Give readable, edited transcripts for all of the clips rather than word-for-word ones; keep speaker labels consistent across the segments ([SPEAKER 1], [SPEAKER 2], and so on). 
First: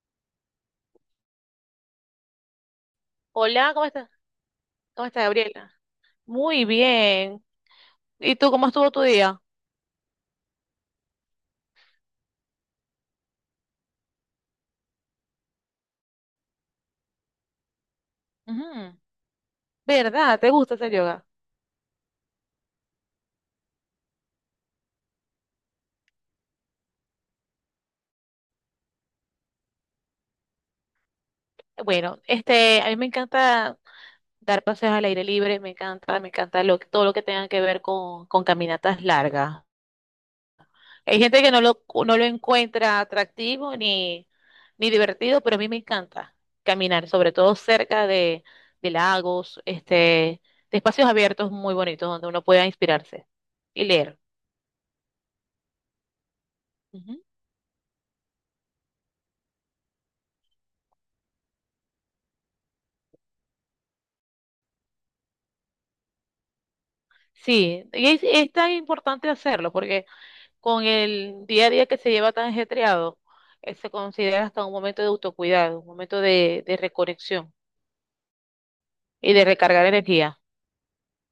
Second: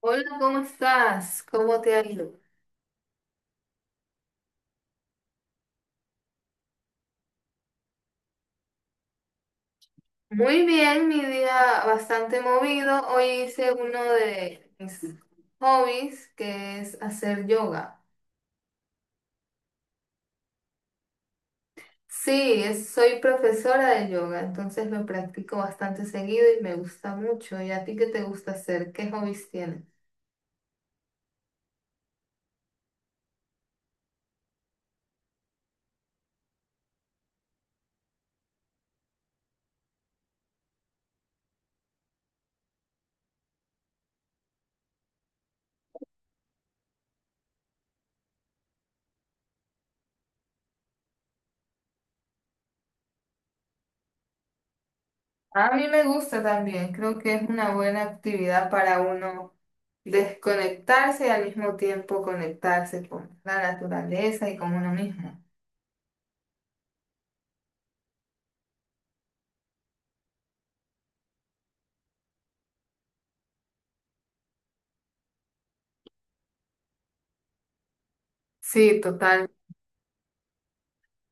[SPEAKER 1] Hola, ¿cómo estás? ¿Cómo te ha ido?
[SPEAKER 2] Hola, ¿cómo estás? ¿Cómo estás, Gabriela? Muy bien. ¿Y tú cómo estuvo tu día?
[SPEAKER 1] Muy bien, mi día bastante movido. Hoy hice uno de mis hobbies, que es hacer yoga.
[SPEAKER 2] Ujú. ¿Verdad? ¿Te gusta hacer yoga?
[SPEAKER 1] Sí, soy profesora de yoga, entonces lo practico bastante seguido y me gusta mucho. ¿Y a ti qué te gusta hacer? ¿Qué hobbies tienes?
[SPEAKER 2] Bueno, a mí me encanta dar paseos al aire libre, me encanta todo lo que tenga que ver con caminatas largas. Hay gente que no lo encuentra atractivo ni divertido, pero a mí me encanta caminar, sobre todo cerca de lagos, de espacios abiertos muy bonitos donde uno pueda inspirarse y leer.
[SPEAKER 1] A mí me gusta también, creo que es una buena actividad para uno desconectarse y al mismo tiempo conectarse con la naturaleza y con uno mismo.
[SPEAKER 2] Sí, y es tan importante hacerlo porque con el día a día que se lleva tan ajetreado, se considera hasta un momento de autocuidado, un momento de reconexión
[SPEAKER 1] Sí,
[SPEAKER 2] y de
[SPEAKER 1] totalmente.
[SPEAKER 2] recargar energía.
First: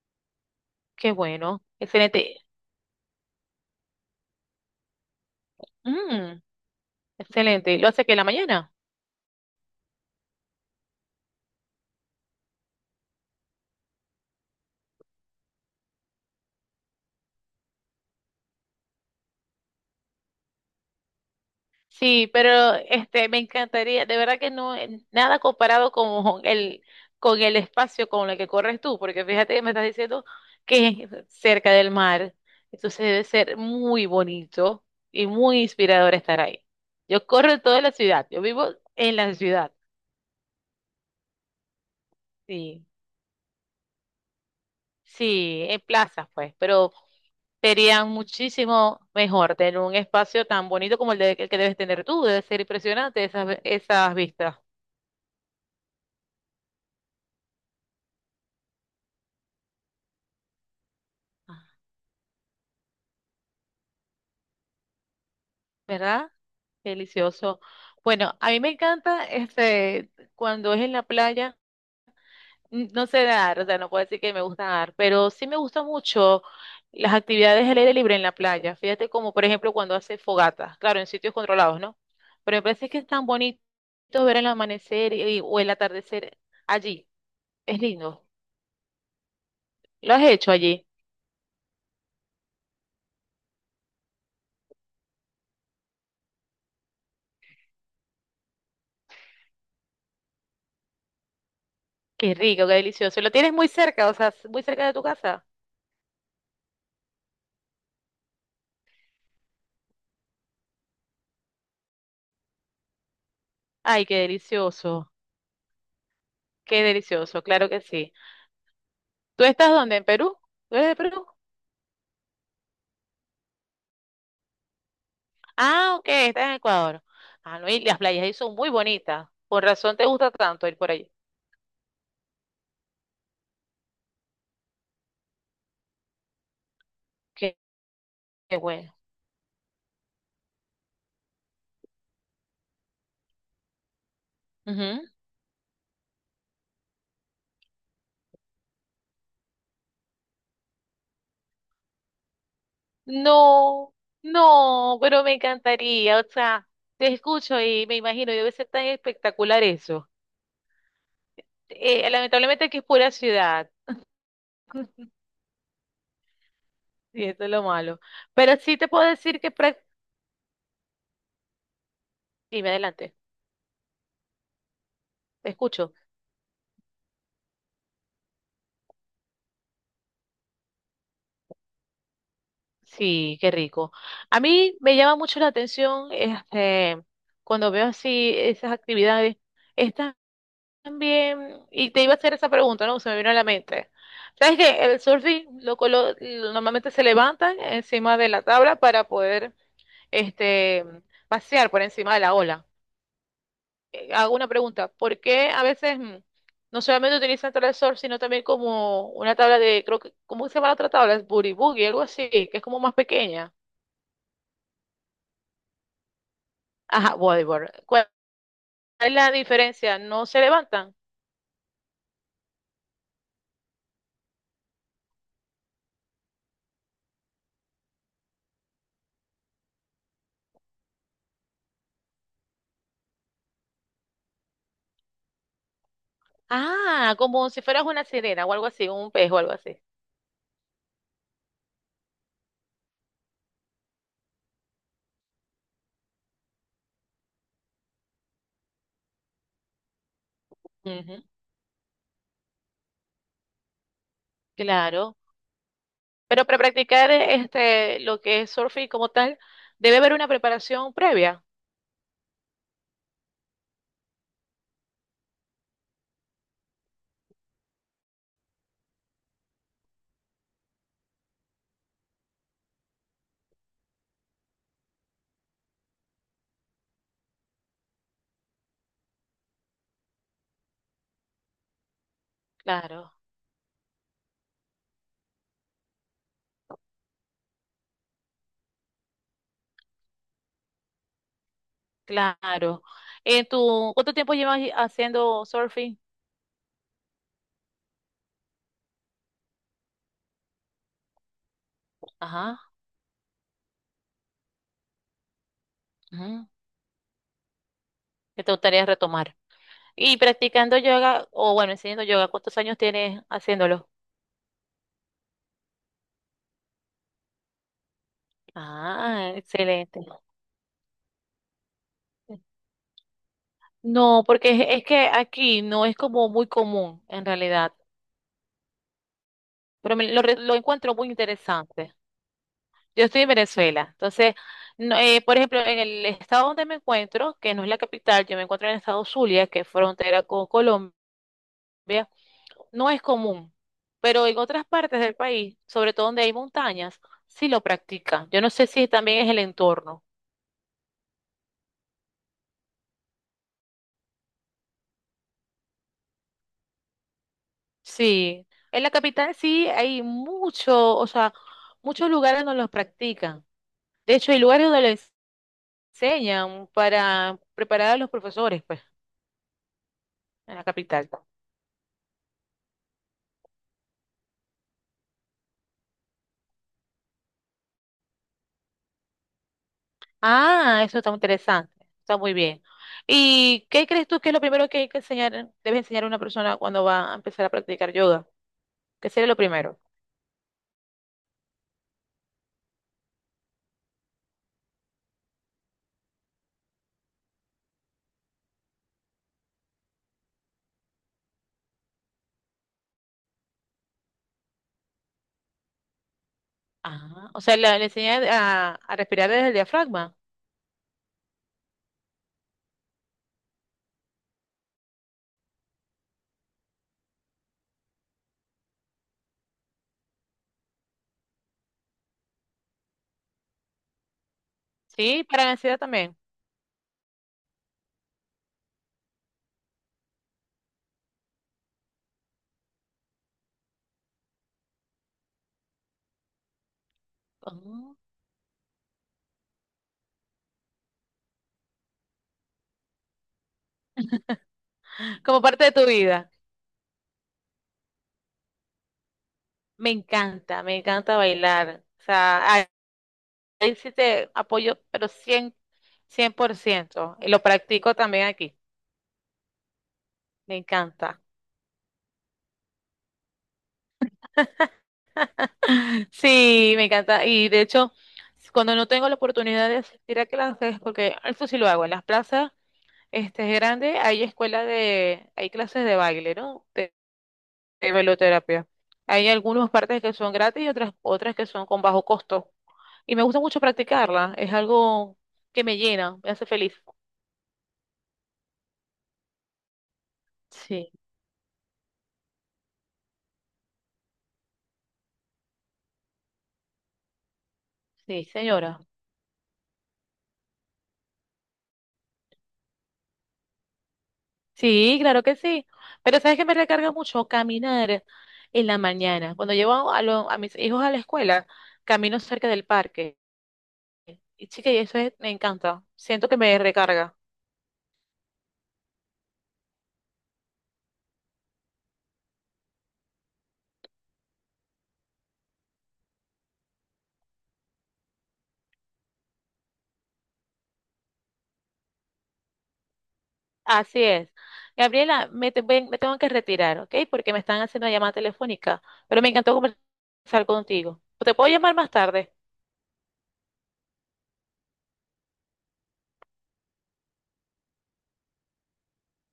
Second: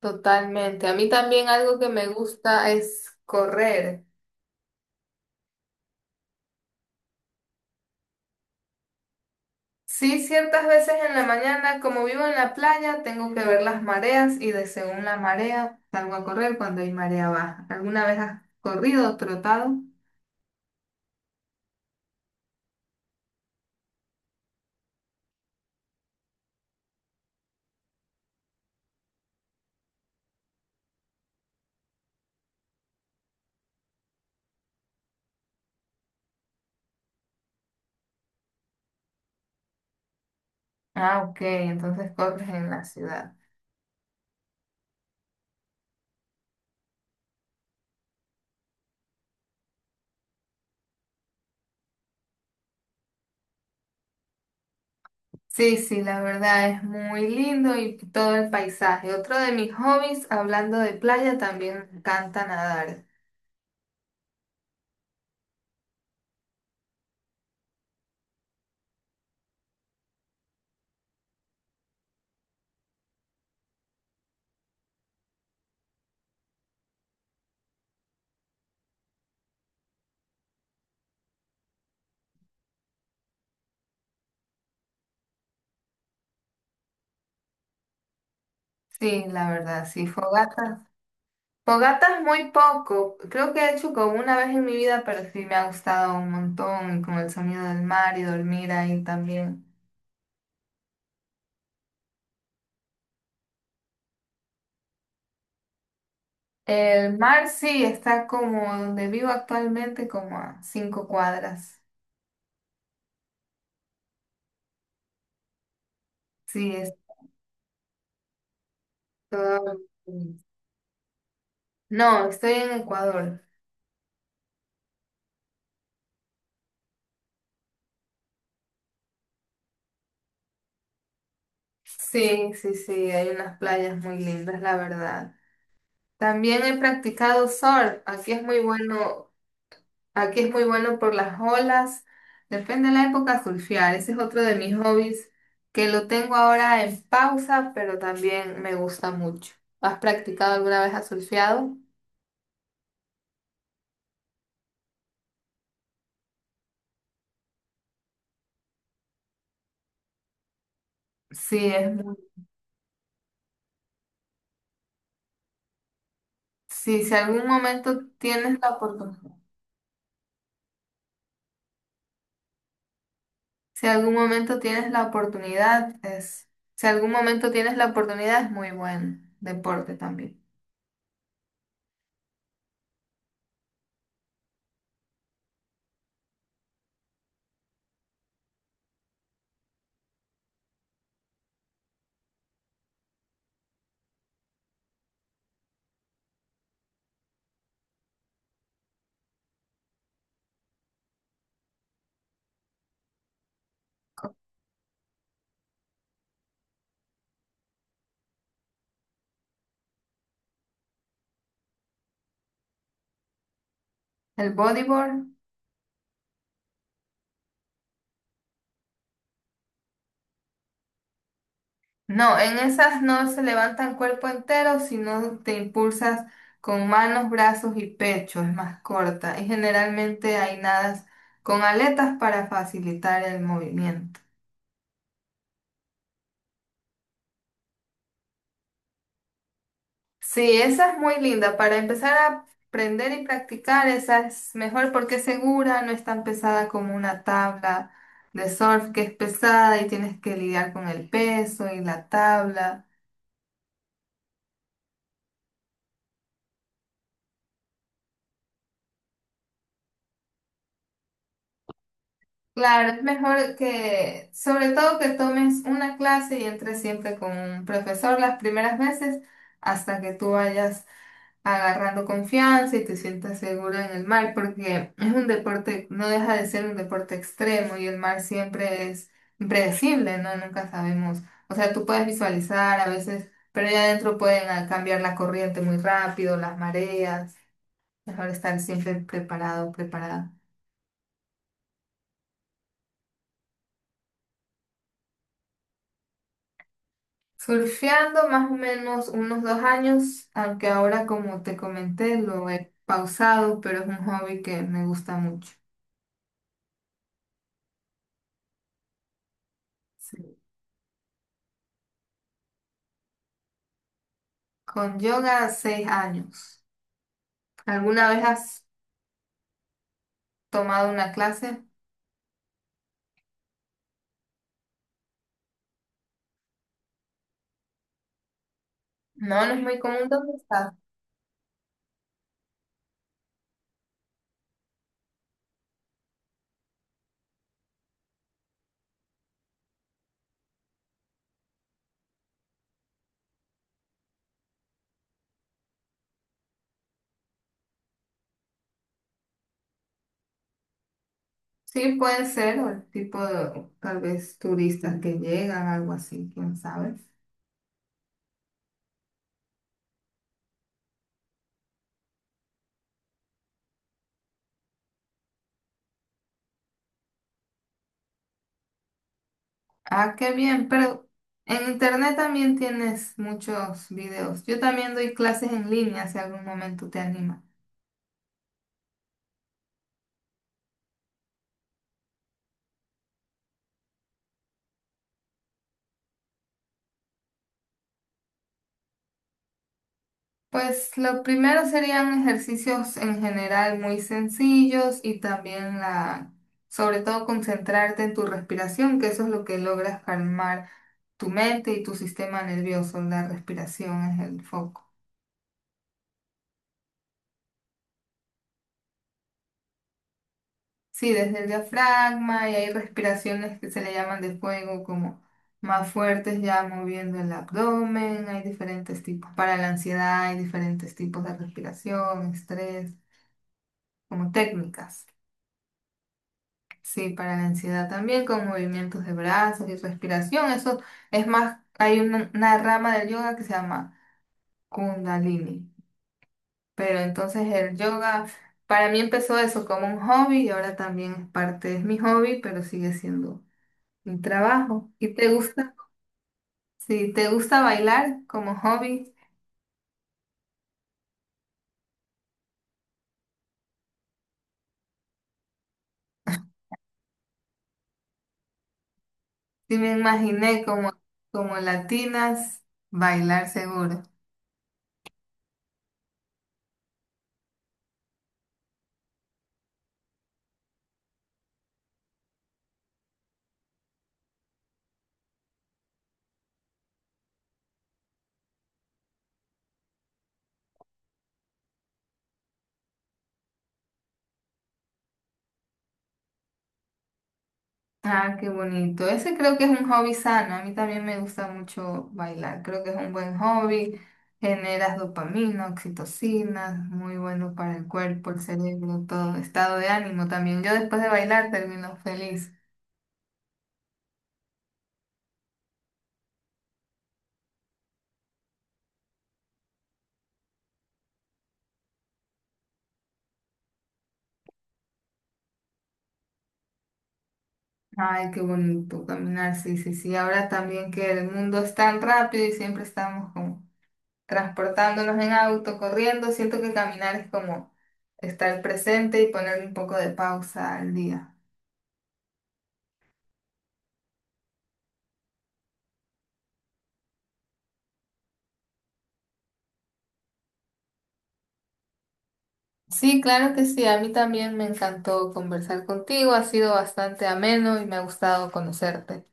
[SPEAKER 1] Totalmente. A mí
[SPEAKER 2] Qué
[SPEAKER 1] también
[SPEAKER 2] bueno,
[SPEAKER 1] algo que me
[SPEAKER 2] excelente.
[SPEAKER 1] gusta es correr.
[SPEAKER 2] Mm, excelente. ¿Lo hace que en la mañana?
[SPEAKER 1] Sí, ciertas veces en la mañana, como vivo en la playa, tengo que ver las mareas y de según la marea salgo a correr cuando hay marea baja. ¿Alguna vez has corrido o trotado?
[SPEAKER 2] Sí, pero me encantaría, de verdad que no, nada comparado con el espacio con el que corres tú, porque fíjate que me estás diciendo que es cerca del mar, entonces debe ser muy bonito y muy inspirador estar ahí. Yo corro en toda la ciudad, yo vivo en la ciudad,
[SPEAKER 1] Ah, ok, entonces corres en la
[SPEAKER 2] sí,
[SPEAKER 1] ciudad.
[SPEAKER 2] sí, en plazas pues, pero sería muchísimo mejor tener un espacio tan bonito como el que debes tener tú, debe ser impresionante esas vistas.
[SPEAKER 1] Sí, sí, la verdad es muy lindo y todo el paisaje. Otro de mis hobbies, hablando de playa, también me encanta nadar.
[SPEAKER 2] ¿Verdad? Delicioso. Bueno, a mí me encanta cuando es en la playa, no sé nadar, o sea, no puedo decir que me gusta nadar, pero sí me gusta mucho las actividades al aire libre en la playa. Fíjate como por ejemplo cuando hace fogata, claro, en sitios controlados, ¿no? Pero me parece que es tan bonito ver el amanecer o el atardecer allí. Es lindo.
[SPEAKER 1] Sí, la verdad, sí,
[SPEAKER 2] ¿Lo has hecho
[SPEAKER 1] fogata.
[SPEAKER 2] allí?
[SPEAKER 1] Fogatas muy poco. Creo que he hecho como una vez en mi vida, pero sí me ha gustado un montón, y con el sonido del mar y dormir ahí también.
[SPEAKER 2] Qué rico, qué delicioso. Lo tienes muy cerca, o sea, muy cerca de tu casa.
[SPEAKER 1] El mar sí está como donde vivo actualmente, como a 5 cuadras.
[SPEAKER 2] Ay,
[SPEAKER 1] Sí,
[SPEAKER 2] qué
[SPEAKER 1] es
[SPEAKER 2] delicioso, claro que sí. ¿Tú estás
[SPEAKER 1] todo-
[SPEAKER 2] dónde? ¿En Perú? ¿Tú eres de Perú?
[SPEAKER 1] No, estoy en Ecuador.
[SPEAKER 2] Ah, ok, estás en Ecuador. Ah, no, y las playas ahí son muy bonitas. Por razón te gusta tanto ir por allí.
[SPEAKER 1] Sí, sí, sí, hay unas playas muy lindas, la verdad. También he practicado
[SPEAKER 2] Qué,
[SPEAKER 1] surf. Aquí es
[SPEAKER 2] qué
[SPEAKER 1] muy
[SPEAKER 2] bueno.
[SPEAKER 1] bueno. Aquí es muy bueno por las olas. Depende de la época surfear. Ese es otro de mis
[SPEAKER 2] Ujú.
[SPEAKER 1] hobbies que lo tengo ahora en pausa, pero también me gusta mucho. ¿Has practicado alguna vez? ¿Has surfeado?
[SPEAKER 2] No, no, pero me encantaría. O sea, te escucho y me imagino, debe ser tan espectacular eso.
[SPEAKER 1] Sí, es muy...
[SPEAKER 2] Lamentablemente aquí es pura ciudad,
[SPEAKER 1] Sí, si
[SPEAKER 2] y esto
[SPEAKER 1] algún
[SPEAKER 2] es lo malo.
[SPEAKER 1] momento
[SPEAKER 2] Pero
[SPEAKER 1] tienes la
[SPEAKER 2] sí te puedo
[SPEAKER 1] oportunidad,
[SPEAKER 2] decir que... Dime adelante,
[SPEAKER 1] si algún momento tienes la
[SPEAKER 2] te escucho.
[SPEAKER 1] oportunidad, es... Si algún momento tienes la oportunidad, es muy buen deporte también.
[SPEAKER 2] Sí, qué rico. A mí me llama mucho la atención cuando veo así esas actividades. Están bien, y te iba a hacer esa pregunta, ¿no? Se me vino a la mente. ¿Sabes que el surfing normalmente se levantan encima de la tabla para poder este, pasear por encima de la ola? Hago una pregunta, ¿por qué a veces no solamente utilizan tabla de surf, sino también como una tabla de, creo que, ¿cómo se llama la otra tabla? Es boogie boogie, algo así, que es como más pequeña.
[SPEAKER 1] El bodyboard.
[SPEAKER 2] Ajá, bodyboard. ¿Cuál es la diferencia? ¿No se levantan?
[SPEAKER 1] No, en esas no se levanta el cuerpo entero, sino te impulsas con manos, brazos y pecho, es más corta. Y generalmente hay nadas con aletas para facilitar el movimiento.
[SPEAKER 2] Ah, como si fueras una sirena o algo así, un pez o algo así.
[SPEAKER 1] Sí, esa es muy linda. Para empezar a aprender y practicar, esa es mejor porque es segura, no es tan pesada como una tabla de surf que es pesada y tienes que lidiar con el
[SPEAKER 2] Ujú,
[SPEAKER 1] peso y la tabla.
[SPEAKER 2] claro. Pero para practicar lo que es surfing como tal, debe haber una preparación previa.
[SPEAKER 1] Claro, es mejor que, sobre todo que tomes una clase y entres siempre con un profesor las primeras veces hasta que tú vayas agarrando confianza y te sientas seguro en el mar, porque es un deporte, no deja de ser un deporte extremo y el mar siempre es impredecible, ¿no? Nunca sabemos. O sea, tú puedes visualizar a
[SPEAKER 2] Claro,
[SPEAKER 1] veces, pero ya adentro pueden cambiar la corriente muy rápido, las mareas. Mejor estar siempre preparado, preparada.
[SPEAKER 2] claro. ¿Cuánto tiempo llevas haciendo surfing?
[SPEAKER 1] Surfeando más o menos unos 2 años, aunque ahora como te comenté lo
[SPEAKER 2] Ajá,
[SPEAKER 1] he pausado, pero es un hobby que me gusta mucho.
[SPEAKER 2] ujú, que te gustaría retomar. Y
[SPEAKER 1] Sí.
[SPEAKER 2] practicando yoga, o bueno, enseñando yoga, ¿cuántos años tienes haciéndolo?
[SPEAKER 1] Con yoga, 6 años. ¿Alguna vez has
[SPEAKER 2] Ah, excelente.
[SPEAKER 1] tomado una clase?
[SPEAKER 2] No, porque es que aquí no es como muy común en realidad,
[SPEAKER 1] No, no es muy
[SPEAKER 2] pero
[SPEAKER 1] común. ¿Dónde
[SPEAKER 2] lo
[SPEAKER 1] estás?
[SPEAKER 2] encuentro muy interesante. Yo estoy en Venezuela, entonces, no, por ejemplo, en el estado donde me encuentro, que no es la capital, yo me encuentro en el estado Zulia, que es frontera con Colombia, no es común, pero en otras partes del país, sobre todo donde hay montañas, sí lo practican. Yo no sé si también es el entorno.
[SPEAKER 1] Sí, puede ser, o el tipo de, tal vez, turistas que llegan, algo así, quién sabe.
[SPEAKER 2] Sí, en la capital sí hay mucho, o sea, muchos lugares donde los practican. De hecho, hay lugares donde le enseñan para preparar a los profesores, pues,
[SPEAKER 1] Ah, qué
[SPEAKER 2] en la
[SPEAKER 1] bien, pero
[SPEAKER 2] capital.
[SPEAKER 1] en internet también tienes muchos videos. Yo también doy clases en línea, si algún momento te animas.
[SPEAKER 2] Ah, eso está muy interesante, está muy bien. ¿Y qué crees tú que es lo primero que hay que enseñar, debe enseñar a una persona cuando va a empezar a practicar yoga? ¿Qué sería lo primero?
[SPEAKER 1] Pues lo primero serían ejercicios en general muy sencillos y también la, sobre todo concentrarte en tu respiración, que eso es lo que logras calmar tu mente y tu sistema nervioso. La respiración es el foco.
[SPEAKER 2] Ah, o sea, le enseñan a, respirar desde el diafragma,
[SPEAKER 1] Sí, desde el diafragma y hay respiraciones que se le llaman de fuego, como más fuertes ya moviendo el abdomen. Hay diferentes tipos. Para la ansiedad hay diferentes tipos de respiración, estrés, como técnicas.
[SPEAKER 2] ¿sí? Para la ansiedad también.
[SPEAKER 1] Sí, para la ansiedad también, con movimientos de brazos y respiración. Eso es más, hay una rama del yoga que se llama Kundalini. Pero entonces el
[SPEAKER 2] Ah.
[SPEAKER 1] yoga, para mí empezó eso como un hobby y ahora también es parte, es mi hobby, pero sigue siendo un trabajo. ¿Y te
[SPEAKER 2] Como parte de
[SPEAKER 1] gusta?
[SPEAKER 2] tu vida.
[SPEAKER 1] Si te gusta bailar como hobby,
[SPEAKER 2] Me encanta bailar. O sea, ahí sí te apoyo, pero cien por ciento y lo practico también aquí.
[SPEAKER 1] sí me
[SPEAKER 2] Me
[SPEAKER 1] imaginé como,
[SPEAKER 2] encanta.
[SPEAKER 1] como latinas, bailar seguro.
[SPEAKER 2] Sí, me encanta. Y de hecho, cuando no tengo la oportunidad de asistir a clases, porque eso sí lo hago, en las plazas grandes hay clases de baile, ¿no? De bailoterapia. Hay algunas partes que son gratis y otras que son con bajo costo. Y me gusta mucho practicarla. Es algo que me llena, me hace feliz.
[SPEAKER 1] Ah, qué bonito. Ese creo que es un hobby sano. A mí
[SPEAKER 2] Sí,
[SPEAKER 1] también me gusta mucho bailar. Creo que es un buen hobby. Generas dopamina, oxitocina, muy bueno para el
[SPEAKER 2] sí,
[SPEAKER 1] cuerpo, el
[SPEAKER 2] señora.
[SPEAKER 1] cerebro, todo. Estado de ánimo también. Yo después de bailar termino feliz.
[SPEAKER 2] Sí, claro que sí. Pero sabes que me recarga mucho caminar en la mañana. Cuando llevo a, a mis hijos a la escuela, camino cerca del parque. Y chica, y eso me encanta. Siento que me recarga.
[SPEAKER 1] Ay, qué bonito caminar. Sí, sí, sí. Ahora también que el mundo es tan rápido y siempre estamos como transportándonos en auto, corriendo. Siento que caminar es como estar presente y ponerle un poco de pausa al día.
[SPEAKER 2] Así es. Gabriela, me tengo que retirar, ¿ok? Porque me están haciendo una llamada telefónica. Pero me encantó conversar contigo. ¿Te puedo llamar más tarde?
[SPEAKER 1] Sí, claro que sí. A mí también me encantó conversar contigo. Ha sido bastante ameno y me ha gustado conocerte.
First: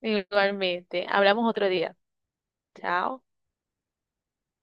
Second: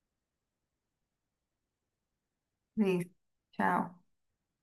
[SPEAKER 2] Igualmente. Hablamos otro día.
[SPEAKER 1] Sí,
[SPEAKER 2] Chao.
[SPEAKER 1] chao.